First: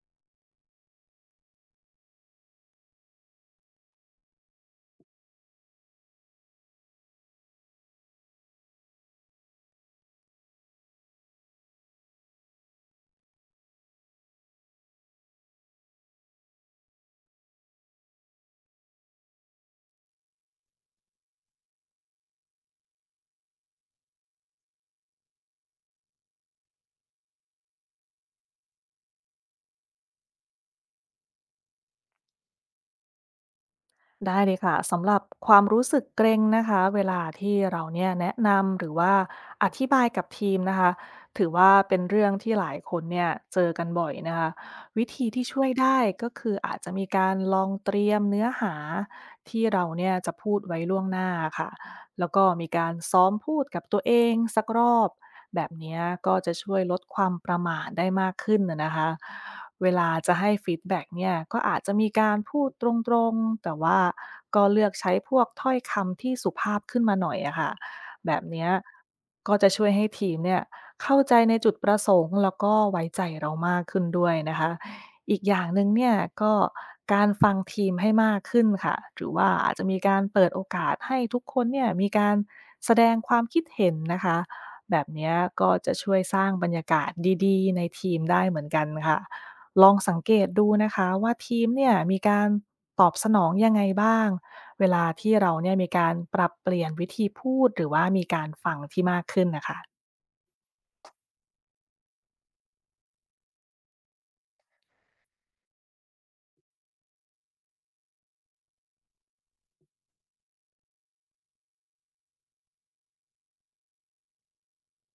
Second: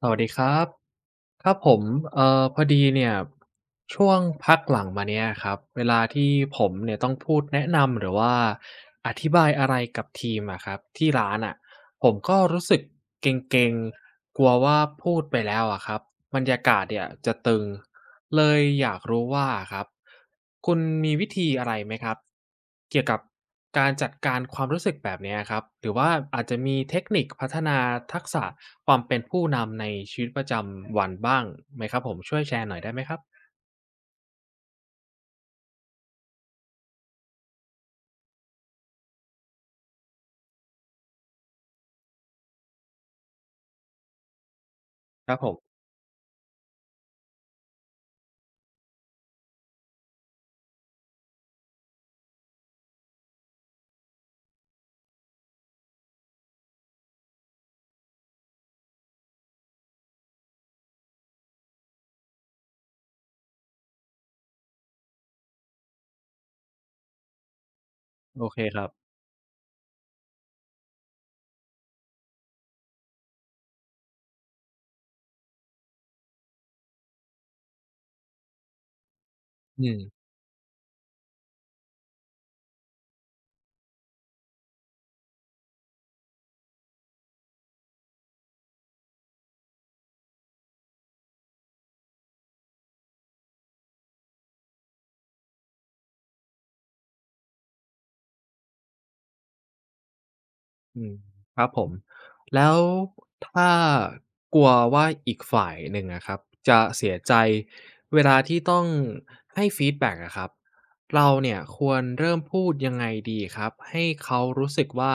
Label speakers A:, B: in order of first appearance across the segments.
A: สวัสดีครับครับผมพอดีเนี่ยช่วงพักหลังมาเนี่ยครับเวลาที่ผมเนี่ยต้องพูดแนะนำหรือว่าอธิบายอะไรกับทีมอะครับที่ร้านอะ ผมก็รู้สึกเกร็งๆกลัวว่าพูดไปแล้วอะครับบรรยากาศเนี่ยจะตึงเลยอยากรู้ว่าครับคุณมีวิธีอะไรไหมครับเกี่ยวกับการจัดการความรู้สึกแบบเนี้ยครับหรือว่าอาจจะมีเทคนิคพัฒนาทักษะความเป็นผู้นำในชีวิตประจำวันบ้างไหมครับผมช่วยแชร์หน่อยได้ไหมครับ
B: ได้เลยค่ะสำหรับความรู้สึกเกรงนะคะเวลาที่เราเนี่ยแนะนำหรือว่าอธิบายกับทีมนะคะถือว่าเป็นเรื่องที่หลายคนเนี่ยเจอกันบ่อยนะคะวิธี
A: ครับ
B: ที่
A: ผม
B: ช่วยได้ก็คืออาจจะมีการลองเตรียมเนื้อหาที่เราเนี่ยจะพูดไว้ล่วงหน้าค่ะ แล้วก็มีการซ้อมพูดกับตัวเองสักรอบแบบเนี้ยก็จะช่วยลดความประหม่าได้มากขึ้นนะคะเวลาจะให้ฟีดแบ็กเนี่ยก็อาจจะมีการพูดตรงๆแต่ว่าก็เลือกใช้พวกถ้อยคำที่สุภาพขึ้นมาหน่อยอะค่ะแบบ
A: โอเค
B: เนี้ย
A: ครับ
B: ก็จะช่วยให้ทีมเนี่ยเข้าใจในจุดประสงค์แล้วก็ไว้ใจเรามากขึ้นด้วยนะคะ อีกอย่างหนึ่งเนี่ยก็การฟังทีมให้มากขึ้นค่ะหรือว่าอาจ
A: อื
B: จะมีกา
A: ม
B: รเปิดโอกาสให้ทุกคนเนี่ยมีการแสดงความคิดเห็นนะคะแบบเนี้ยก็จะช่วยสร้างบรรยากาศดีๆในทีมได้เหมือนกันค่ะลองสังเกตดูนะคะว่าทีมเนี่ยมีการตอบสนองยังไงบ้างเวลาที่เราเนี่ยมีการปรับเปลี่ยนวิธีพูดหรือว่ามีการฟังที่มากขึ้นนะคะ
A: อืมครับผมแล้วถ้ากลัวว่าอีกฝ่ายหนึ่งอะครับจะเสียใจเวลาที่ต้องให้ฟีดแบ็กอะครับเราเนี่ยควรเริ่มพูดยังไงดีครับให้เขารู้สึกว่า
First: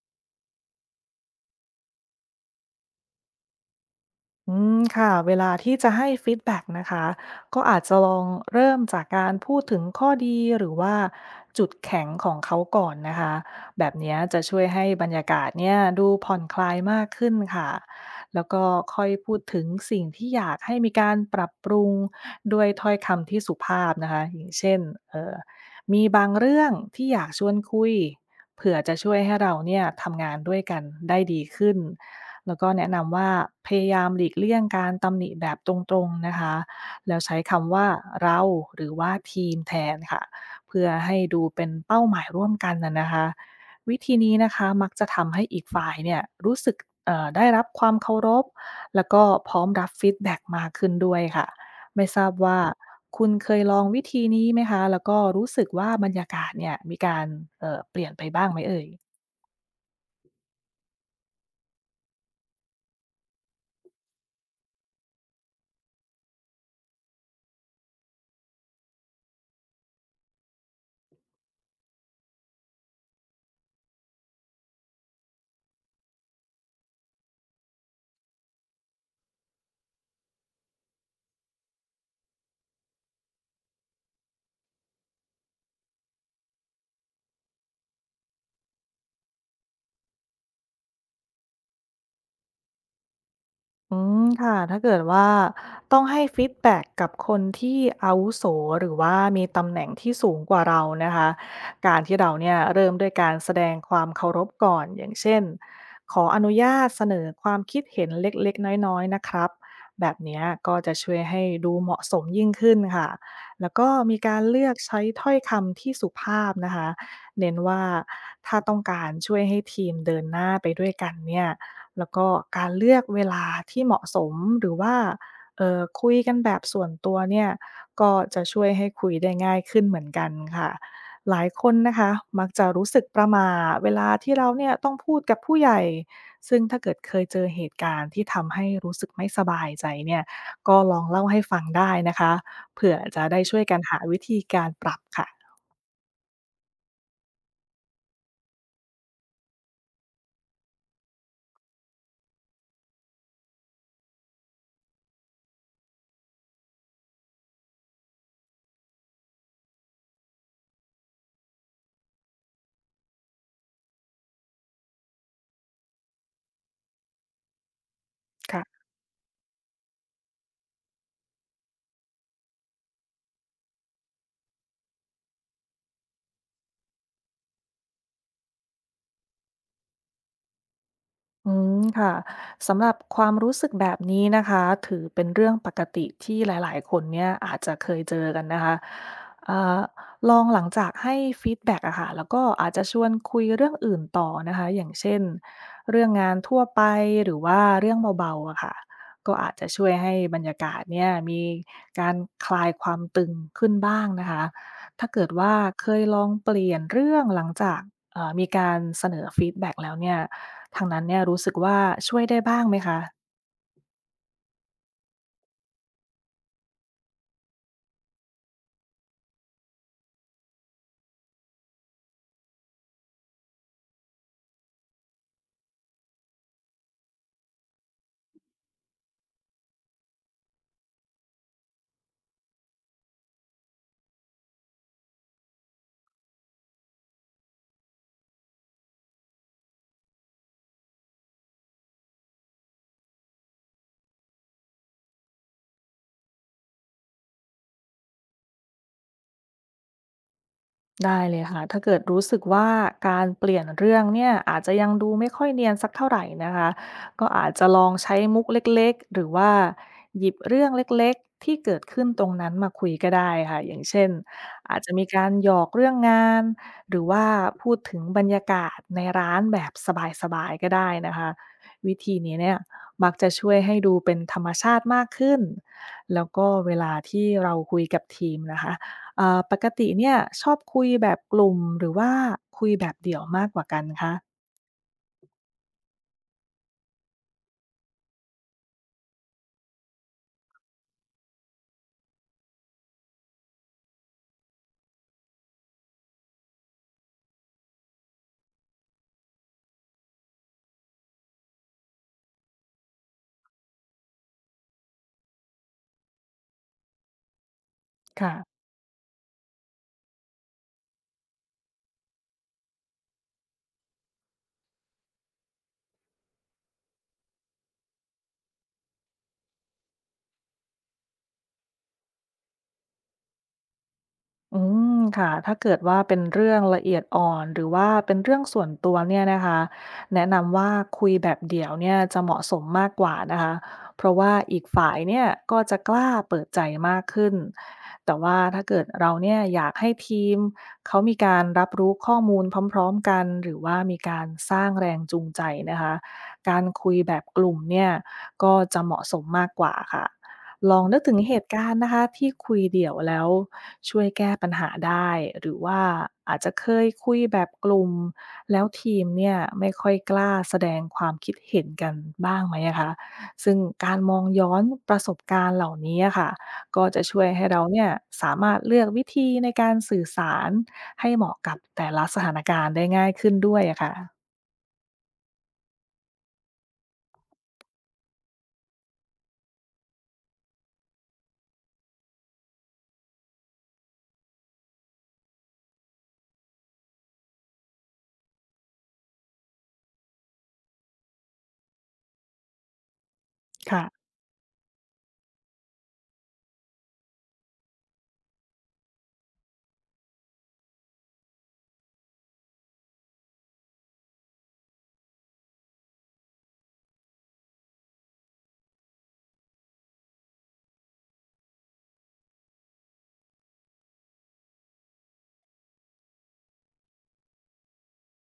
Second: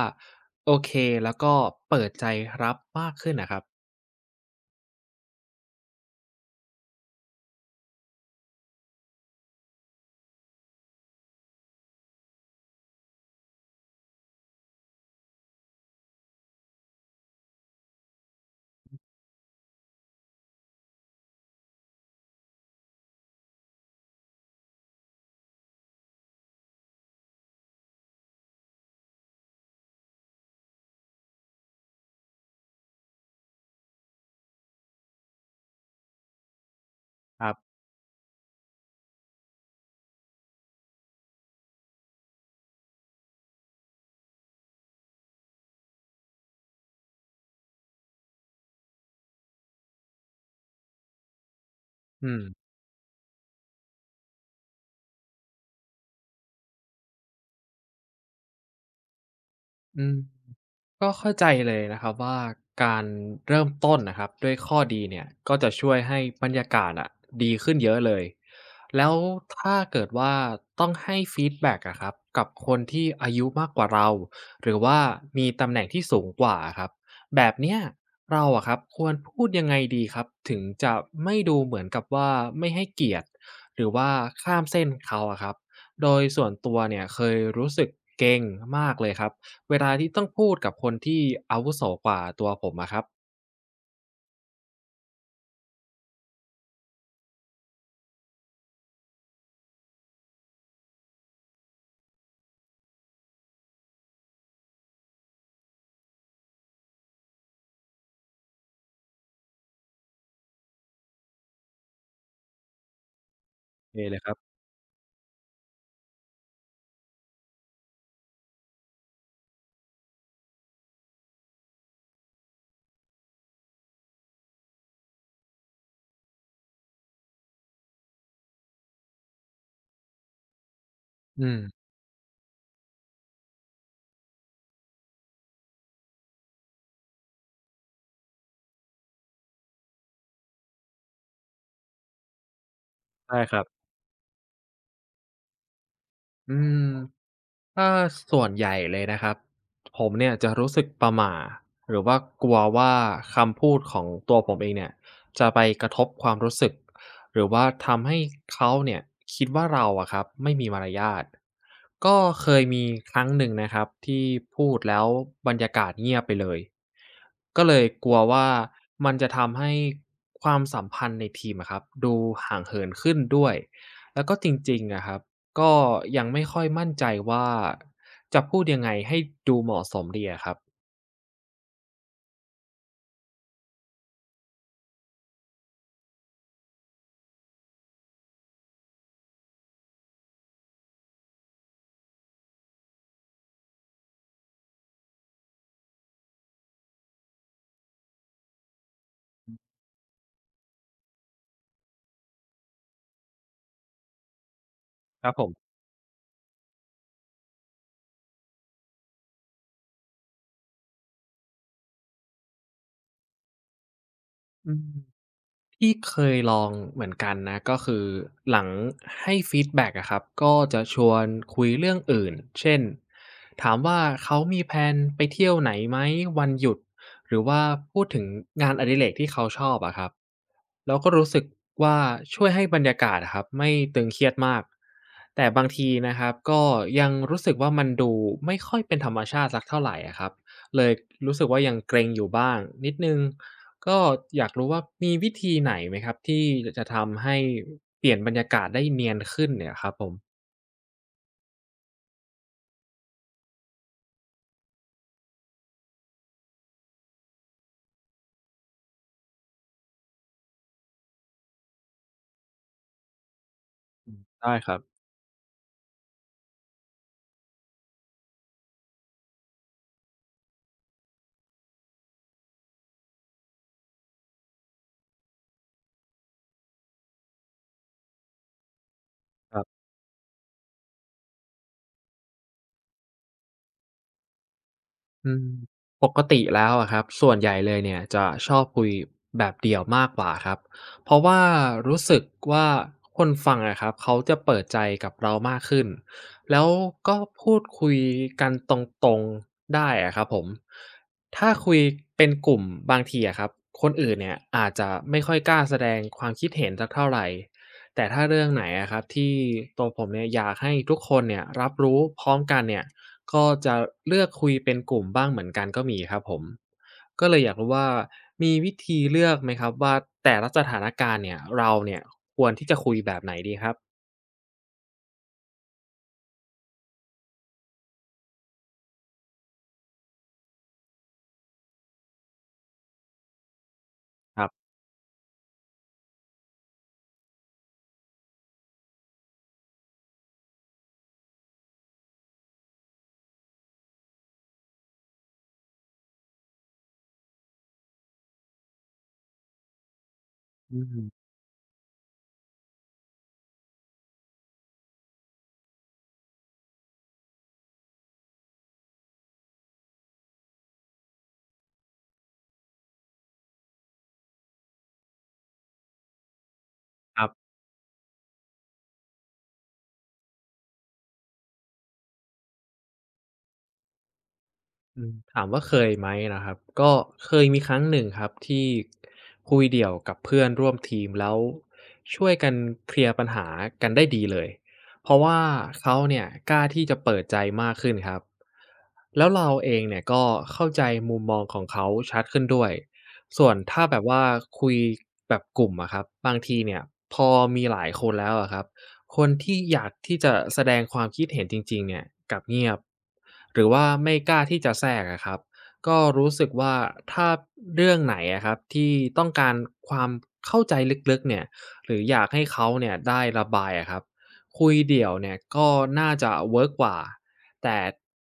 A: โอเคแล้วก็เปิดใจรับมากขึ้นนะครับ
B: อืมค่ะเวลาที่จะให้ฟีดแบ็กนะคะก็อาจจะลองเริ่มจากการพูดถึงข้อดีหรือว่าจุดแข็งของเขาก่อนนะคะแบบเนี้ยจะช่วยให้บรรยากาศเนี่ยดูผ่อนคลายมากขึ้นค่ะแล้วก็ค่อยพูดถึงสิ่งที่อยากให้มีการปรับปรุงด้วยถ้อยคำที่สุภาพนะคะอย่างเช่นเอ่อมีบางเรื่องที่อยากชวนคุยเผื่อจะช่วยให้เราเนี่ยทำงานด้วยกันได้ดีขึ้น แล้วก็แนะนำว่าพยายามหลีกเลี่ยงการตำหนิแบบตรงๆนะคะ แล้วใช้
A: ครับ
B: คำว่าเราหรือว่าทีมแทนค่ะ เพื่อให้ดูเป็นเป้าหมายร่วมกันนะคะวิธีนี้นะคะมักจะทำให้อีกฝ่ายเนี่ยรู้สึกได้รับความเคารพแล้วก็พร้อมรับฟีดแบ็กมากขึ้นด้วยค่ะไม่ทรา
A: อื
B: บ
A: ม
B: ว่าคุณเคยลองวิธีนี้ไหมคะ แล้วก็รู้สึกว่าบรรยากาศเนี่ยมีการเปลี่ยนไปบ้างไหมเอ่ย
A: อืม ก็เข้าใจเลยนะครับว่าการเริ่มต้นนะครับด้วยข้อดีเนี่ยก็จะช่วยให้บรรยากาศอะดีขึ้นเยอะเลยแล้วถ้าเกิดว่าต้องให้ฟีดแบ็กอะครับกับคนที่อายุมากกว่าเราหรือว่ามีตำแหน่งที่สูงกว่าครับแบบเนี้ยเราอะครับควรพูดยังไงดีครับถึงจะไม่ดูเหมือนกับว่าไม่ให้เกียรติหรือว่าข้ามเส้นเขาอะครับโดยส่วนตัวเนี่ยเคยรู้สึกเก่งมากเลยครับ เวลาที่ต้องพูดกับคนที่อาวุโสกว่าตัวผมอะครับ
B: อืมค่ะถ้าเกิดว่าต้องให้ฟีดแบ็กกับคนที่อาวุโสหรือว่ามีตำแหน่งที่สูงกว่าเรานะคะการที่เราเนี่ยเริ่มด้วยการแสดงความเคารพก่อนอย่างเช่นขออนุญาตเสนอความคิดเห็นเล็กๆน้อยๆนะครับแบบเนี้ยก็จะช่วยให้ดูเหมาะสมยิ่งขึ้นค่ะแล้วก็
A: เอเล
B: มี
A: ยครับ
B: การเลือกใช้ถ้อยคำที่สุภาพนะคะเน้นว่าถ้าต้องการช่วยให้ทีมเดินหน้าไปด้วยกันเนี่ย แล้วก็การเลือกเวลาที่เหมาะสมหรือว่าคุยกันแบบส่วนตัวเนี่ยก็จะช่วยให้คุยได้ง่ายขึ้นเหมือนกันค่ะหลา
A: อื
B: ย
A: ม
B: คนนะคะมักจะรู้สึกประหม่าเวลาที่เราเนี่ยต้องพูดกับผู้ใหญ่ซึ่งถ้าเกิดเคยเจอเหตุการณ์ที่ทำให้รู้สึกไม่สบายใจเนี่ยก็ลองเล่าให้ฟังได้นะคะเผื่อจะ
A: ใช่
B: ได้
A: ค
B: ช่
A: รั
B: วย
A: บ
B: กันหาวิธีการปรับค่ะ
A: อืม ถ้าส่วนใหญ่เลยนะครับผมเนี่ยจะรู้สึกประหม่าหรือว่ากลัวว่าคำพูดของตัวผมเองเนี่ยจะไปกระทบความรู้สึกหรือว่าทำให้เขาเนี่ยคิดว่าเราอะครับไม่มีมารยาทก็เคยมีครั้งหนึ่งนะครับที่พูดแล้วบรรยากาศเงียบไปเลยก็เลยกลัวว่า
B: ค่ะ
A: มันจะทำให้ความสัมพันธ์ในทีมอะครับดูห่างเหินขึ้นด้วยแล้วก็จริงๆอะครับ ก็ยังไม่ค่อยมั่นใจว่าจะพูดยังไงให้ดูเหมาะสมดีอะครับ
B: อืมค่ะสำหรับความรู้สึกแบบนี้นะคะถือเป็นเรื่องปกติที่หลายๆคนเนี่ยอาจจะเคยเจอกันนะคะเอ่อลองหลังจากให้ฟีดแบ็กอะค่ะแล้วก็อาจจะชวนคุยเรื่องอื่นต่อนะคะอย่างเช่นเรื่องงานทั่วไปหรือว่าเรื่องเบาๆอะค่ะก็อาจจะช่วยให้บรรยากาศเนี่ยมีการคลายความตึงขึ้นบ้างนะคะถ้า
A: ค
B: เกิด
A: รับผ
B: ว่า
A: ม
B: เคยลองเปลี่ยนเรื่องหลังจากมีการเสนอฟีดแบ็กแล้วเนี่ย ทางนั้นเนี่ยรู้สึกว่าช่วยได้บ้างไหมคะ
A: อืม ที่เคยลองเหมือนกันนะก็คือหลังให้ฟีดแบ็กอะครับก็จะชวนคุยเรื่องอื่นเช่นถามว่าเขามีแพลนไปเที่ยวไหนไหมวันหยุดหรือว่าพูดถึงงานอดิเรกที่เขาชอบอะครับแล้วก็รู้สึกว่าช่วยให้บรรยากาศอะครับไม่ตึงเครียดมากแต่บางทีนะครับก็ยังรู้สึกว่ามันดูไม่ค่อยเป็นธรรมชาติสักเท่าไหร่อะครับเลยรู้สึกว่ายังเกรงอยู่บ้างนิดนึง ก็อยากรู้ว่ามีวิธีไหนไหมครับที่จะทำให้เปลี่ยนบรรยากาศได้เนียนขึ้นเนี่ยครับผม
B: ได้เลยค่ะถ้าเกิดรู้สึกว่าการเปลี่ยนเรื่องเนี่ยอาจจะยังดูไม่ค่อยเนียนสักเท่าไหร่นะคะก็อาจจะลองใช้มุกเล็กๆหรือว่าหยิบเรื่องเล็กๆที่เกิดขึ้นตรงนั้นมาคุยก็ได้ค่ะอย่างเช่น
A: ได้ครั
B: อา
A: บ
B: จจะมีการหยอกเรื่องงานหรือว่าพูดถึงบรรยากาศในร้านแบบสบายๆก็ได้นะคะวิธีนี้เนี่ยมักจะช่วยให้ดูเป็นธรรมชาติมากขึ้นแล้วก็เวลาที่เราคุยกับทีมนะคะ ป
A: ครั
B: ก
A: บ
B: ติเนี่ยชอบคุยแบบกลุ่มหรือว่าคุยแบบเดี่ยวมากกว่ากันคะ
A: อืมปกติแล้วอะครับส่วนใหญ่เลยเนี่ยจะชอบคุยแบบเดี่ยวมากกว่าครับเพราะว่ารู้สึกว่าคนฟังอะครับเขาจะเปิดใจกับเรามากขึ้นแล้วก็พูดคุยกันตรงๆได้อะครับผมถ้าคุยเป็นกลุ่มบางทีอะครับคนอื่นเนี่ยอาจจะไม่ค่อยกล้าแสดงความคิดเห็นสักเท่าไหร่ แต่ถ้าเรื่อง
B: ค่ะ
A: ไหนอะครับที่ตัวผมเนี่ยอยากให้ทุกคนเนี่ยรับรู้พร้อมกันเนี่ยก็จะเลือกคุยเป็นกลุ่มบ้างเหมือนกันก็มีครับผมก็เลยอยากรู้ว่ามีวิธีเลือกไหมครับว่าแต่ละสถานการณ์เนี่ยเราเนี่ยควรที่จะคุยแบบไหนดีครับ
B: อืมค่ะถ้าเกิดว่าเป็นเรื่องละเอียดอ่อนหรือว่าเป็นเรื่องส่วนตัวเนี่ยนะคะแนะนำว่าคุยแบบเดี่ยวเนี่ยจะเหมาะสมมากกว่านะคะเพราะว่า
A: ครับ
B: อีกฝ่ายเนี่ยก็จะกล้าเปิดใจมากขึ้นแต่ว่าถ้าเกิดเราเนี่ยอยากให้ทีมเขามีการรับรู้ข้อมูลพร้อมๆกันหรือว่ามีการสร้างแรงจูงใจนะคะการคุยแบบกลุ่มเนี่ยก็จะเหมาะสมมากกว่าค่ะ ล
A: อื
B: องนึกถึง
A: ม
B: เหตุการณ์นะคะที่คุยเดี่ยวแล้วช่วยแก้ปัญหาได้หรือว่าอาจจะเคยคุยแบบกลุ่มแล้วทีมเนี่ยไม่ค่อยกล้าแสดงความคิดเห็นกันบ้างไหมอะคะซึ่งการมองย้อนประสบการณ์เหล่านี้อะค่ะก็จะ
A: ค
B: ช่ว
A: รั
B: ย
A: บ
B: ให้เราเนี่ยสามารถเลือกวิธีในการสื่อสารให้เหมาะกับแต่ละสถานการณ์ได้ง่ายขึ้นด้วยอะ
A: อืมถามว่าเคยไหมนะครับก็เคยมีครั้งหนึ่งครับที่คุยเดี่ยวกับเพื่อนร่วมทีมแล้วช่วยกันเคลียร์ปัญหากันได้ดีเลยเพราะว่าเขาเนี่ยกล้าที่จะเปิดใจมากขึ้นครับแล้วเราเองเนี่ยก็เข้าใจมุมมองของเขาชัดขึ้นด้วยส่วนถ้าแบบ
B: ค่ะ
A: ว่าคุยแบบกลุ่มอะครับบางทีเนี่ยพอมีหลายคนแล้วอะครับ คนที่อยากที่จะแสดงความคิดเห็นจริงๆเนี่ยกลับเงียบหรือว่าไม่กล้าที่จะแทรกอะครับก็รู้สึกว่าถ้าเรื่องไหนอะครับที่ต้องการความเข้าใจลึกๆเนี่ยหรืออยากให้เขาเนี่ยได้ระบายอะครับคุยเดี่ยวเนี่ยก็น่าจะเวิร์กกว่าแต่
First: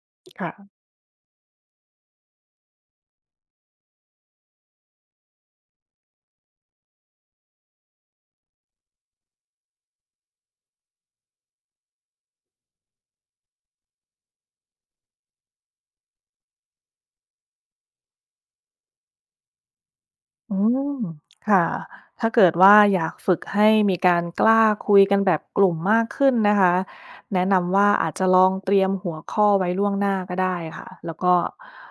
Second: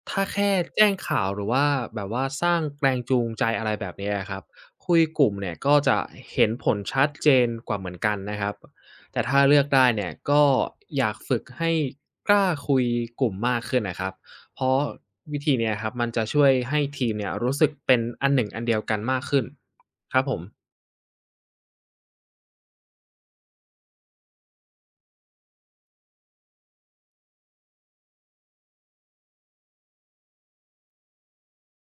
A: ถ้าแค่
B: ค่ะ
A: แจ้งข่าวหรือว่าแบบว่าสร้างแรงจูงใจอะไรแบบเนี้ยครับคุยกลุ่มเนี่ยก็จะเห็นผลชัดเจนกว่าเหมือนกันนะครับ แต่ถ้าเลือกได้เนี่ยก็อยากฝึกให้กล้าคุยกลุ่มมากขึ้นนะครับ เพราะวิธีเนี่ยครับมันจะช่วยให้ทีมเนี่ยรู้สึกเป็นอันหนึ่งอันเดียวกันมากขึ้นครับผม
B: อืมค่ะถ้าเกิดว่าอยากฝึกให้มีการกล้าคุยกันแบบกลุ่มมากขึ้นนะคะแนะนำว่าอาจจะลองเตรียมหัวข้อไว้ล่วงหน้าก็ได้ค่ะแล้วก็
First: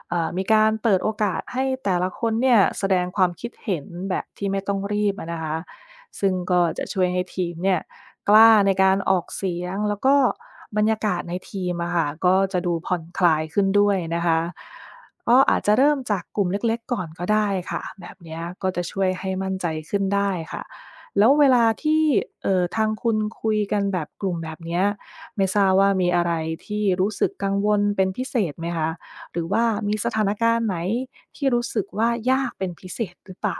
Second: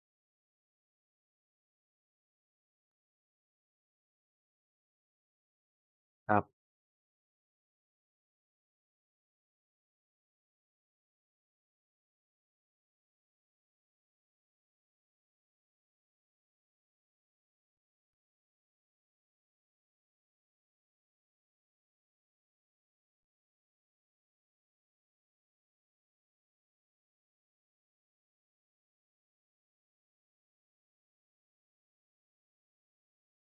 B: มีการเปิดโอกาสให้แต่ละคนเนี่ยแสดงความคิดเห็นแบบที่ไม่ต้องรีบอะนะคะ
A: ค
B: ซึ่ง
A: รับ
B: ก็จะช่วยให้ทีมเนี่ยกล้าในการออกเสียงแล้วก็บรรยากาศในทีมอะค่ะก็จะดูผ่อนคลายขึ้นด้วยนะคะ ก็อาจจะเริ่มจากกลุ่มเล็กๆก่อนก็ได้ค่ะแบบเนี้ยก็จะช่วยให้มั่นใจขึ้นได้ค่ะแล้วเวลาที่ทางคุณคุยกันแบบกลุ่มแบบเนี้ยไม่ทราบว่ามีอะไรที่รู้สึกกังวลเป็นพิเศษไหมคะหรือว่ามีสถานการณ์ไหนที่รู้สึกว่ายากเป็นพิเศษหรือเปล่า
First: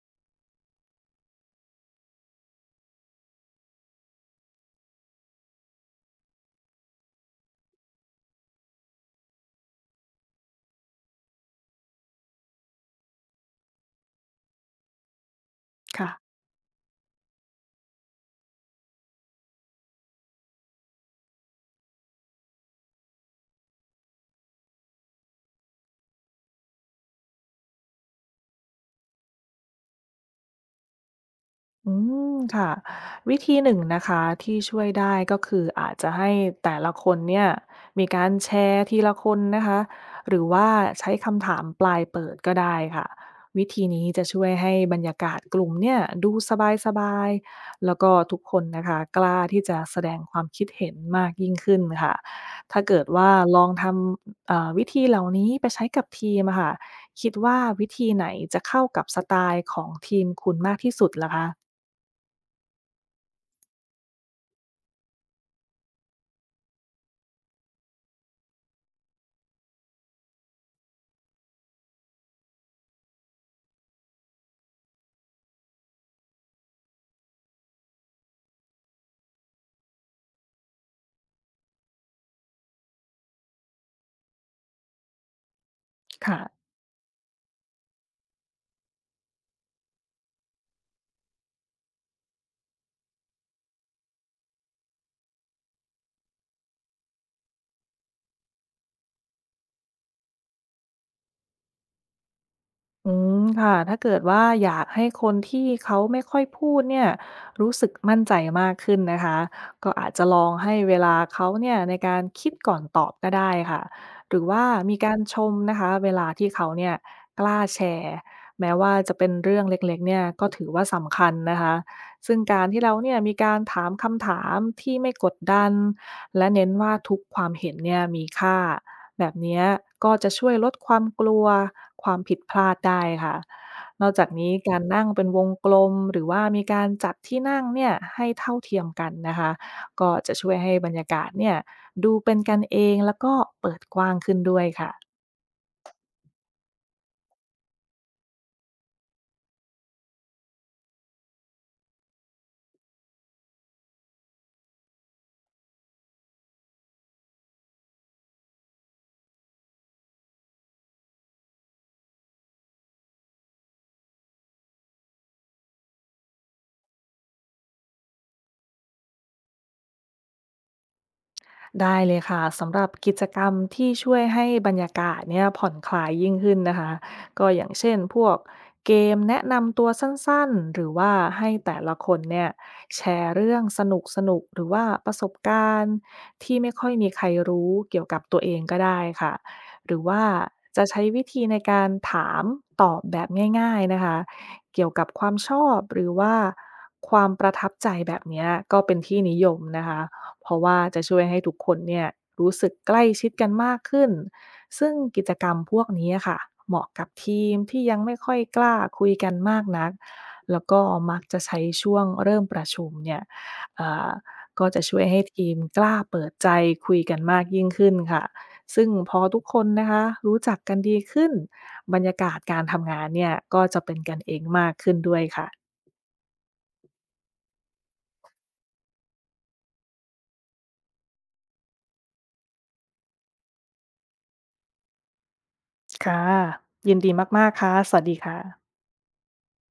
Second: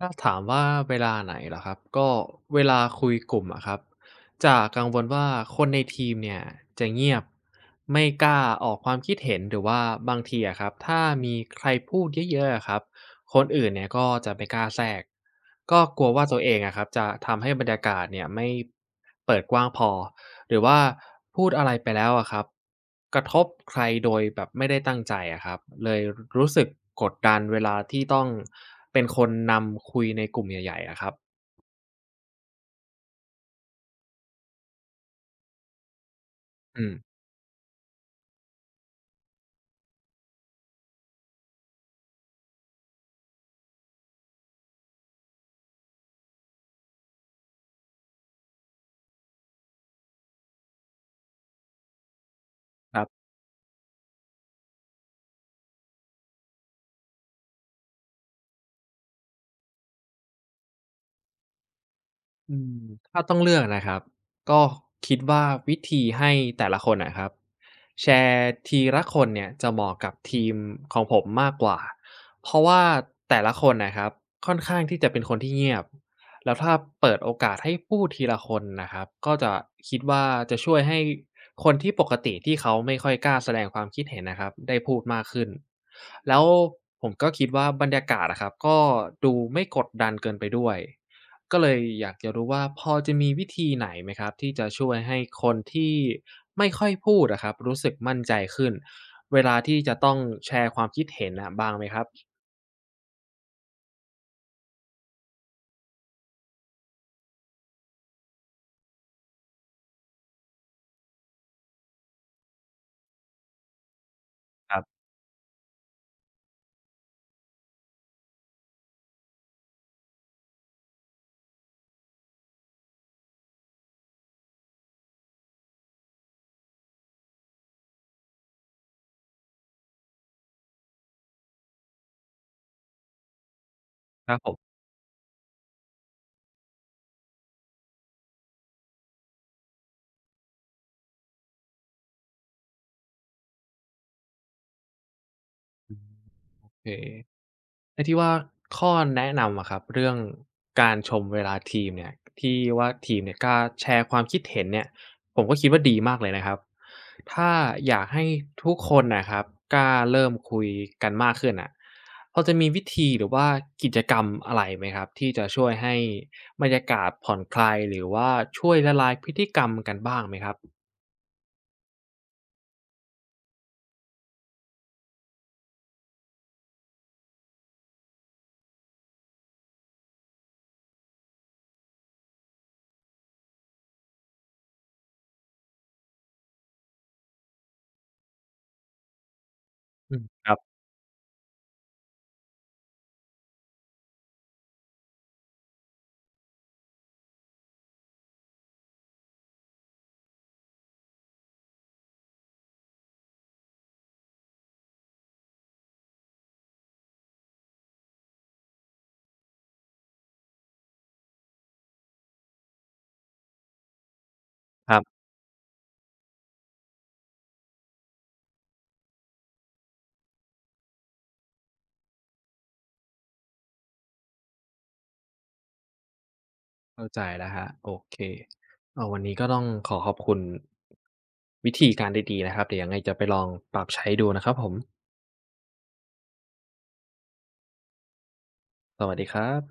A: ถ้าถามว่าเวลาไหนเหรอครับก็เวลาคุยกลุ่มอะครับจะกังวลว่าคนในทีมเนี่ยจะเงียบไม่กล้าออกความคิดเห็นหรือว่าบางทีอะครับถ้ามีใครพูดเยอะๆอะครับคนอื่นเนี่ยก็จะไม่กล้าแทรกก็กลั
B: ค่ะ
A: วว่าตัวเองอะครับจะทำให้บรรยากาศเนี่ยไม่เปิดกว้างพอ หรือว่าพูดอะไรไปแล้วอะครับกระทบใครโดยแบบไม่ได้ตั้งใจอะครับเลยรู้สึกกดดันเวลาที่ต้องเป็นคนนำคุยในกลุ่มใหญ่ๆอะครับ
B: อืมค่ะวิธีหนึ่งนะคะที่ช่วยได้ก็คืออาจจะให้แต่
A: อื
B: ละ
A: ม
B: คนเนี่ยมีการแชร์ทีละคนนะคะหรือว่าใช้คำถามปลายเปิดก็ได้ค่ะวิธีนี้จะช่วยให้บรรยากาศกลุ่มเนี่ยดูสบายๆแล้วก็ทุกคนนะคะกล้าที่จะแสดงความคิดเห็นมากยิ่งขึ้นค่ะถ้า
A: ค
B: เกิ
A: รั
B: ด
A: บ
B: ว่าลองทำวิธีเหล่านี้ไปใช้กับทีมอะค่ะคิดว่าวิธีไหนจะเข้ากับสไตล์ของทีมคุณมากที่สุดล่ะคะ
A: อืมถ้าต้องเลือกนะครับก็คิดว่าวิธีให้แต่ละคนนะครับแชร์ทีละคนเนี่ยจะเหมาะกับทีมของผมมากกว่าเพราะว่าแต่ละคนนะครับค่อนข้างที่จะเป็นคนที่เงียบแล้วถ้าเปิดโอกาสให้พูดทีละคนนะครับก็จะคิดว่าจะช่วยให้คนที่ปกติที่เขาไม่ค่อยกล้าแสดงความคิดเห็นนะครับได้พูดมากขึ้นแล้
B: ค่ะ
A: วผมก็คิดว่าบรรยากาศนะครับก็ดูไม่กดดันเกินไปด้วย ก็เลยอยากจะรู้ว่าพอจะมีวิธีไหนไหมครับที่จะช่วยให้คนที่ไม่ค่อยพูดอะครับรู้สึกมั่นใจขึ้นเวลาที่จะต้องแชร์ความคิดเห็นอะบ้างไหมครับ
B: อืมค่ะ ถ้าเกิดว่าอยากให้คนที่เขาไม่ค่อยพูดเนี่ยรู้สึกมั่นใจมากขึ้นนะคะ ก็อาจจะลองให้เวลาเขาเนี่ยในการคิดก่อนตอบก็ได้ค่ะ หรือว่า
A: ครั
B: มี
A: บ
B: การชมนะคะเวลาที่เขาเนี่ยกล้าแชร์แม้ว่าจะเป็นเรื่องเล็กๆเนี่ยก็ถือว่าสำคัญนะคะซึ่งการที่เราเนี่ยมีการถามคำถามที่ไม่กดดันและเน้นว่าทุกความเห็นเนี่ยมีค่า แบบเนี้ยก็จะช่วยลดความกลัวความผิดพลาดได้ค่ะ นอกจา
A: ค
B: ก
A: รับผ
B: นี้
A: ม
B: การนั่งเป็นวงกลมหรือว่ามีการจัดที่นั่งเนี่ยให้เท่าเทียมกันนะคะก็จะช่วยให้บรรยากาศเนี่ยดูเป็นกันเองแล้วก็เปิดกว้างขึ้นด้วยค่ะ
A: โอเค ไอ้ที่ว่าข้อแนะนำอะครับเรื่องการชมเวลาทีมเนี่ยที่ว่าทีมเนี่ยกล้าแชร์ความคิดเห็นเนี่ยผมก็คิดว่าดีมากเลยนะครับถ้าอยากให้ทุกคนนะครับกล้าเริ่มคุยกันมากขึ้นอ่ะพอจะมีวิธีหรือว่ากิจกรรมอะไรไหมครับที่จะช่วยให้บรรยากาศผ่อนคลายหรือว่าช่วยละลายพฤติกรรมกันบ้างไหมครับ
B: ได้เลยค่ะสำหรับกิจกรรมที่ช่วยให้บรรยากาศเนี่ยผ่อนคลายยิ่งขึ้นนะคะก็อย่างเช่นพวกเกมแนะนำตัวสั้นๆหรือว่าให้แต่ละคนเนี่ยแชร์เรื่องสนุกสนุกหรือว่าประสบการณ์ที่ไม่ค่อยมีใครรู้เกี่ยวกับตัวเองก็ได้ค่ะหรือ
A: อืม
B: ว่า
A: ครับ
B: จะใช้วิธีในการถามตอบแบบง่ายๆนะคะเกี่ยวกับความชอบหรือว่าความประทับใจแบบเนี้ยก็เป็นที่นิยมนะคะ เพราะว่าจะช่วยให้ทุกคนเนี่ยรู้สึกใกล้ชิดกันมากขึ้น ซึ่งกิจกรรมพวกนี้ค่ะเหมาะกับทีมที่ยังไม่ค่อยกล้าคุยกันมากนักแล้วก็มักจะใช้ช่วงเริ่มประชุมเนี่ยเอ่อก็จะ
A: ครั
B: ช่วย
A: บ
B: ให้ทีมกล้าเปิดใจคุยกันมากยิ่งขึ้นค่ะซึ่งพอทุกคนนะคะรู้จักกันดีขึ้นบรรยากาศการทำงานเนี่ยก็จะเป็นกันเองมากขึ้นด้วยค่ะ
A: เข้าใจแล้วฮะโอเควันนี้ก็ต้องขอขอบคุณวิธีการดีๆนะครับเดี๋ยวยังไงจะไปลองปรับใช้ดูนะครับผม
B: ค่ะยินดีมากๆค่ะสวัสดีค่ะ
A: สวัสดีครับ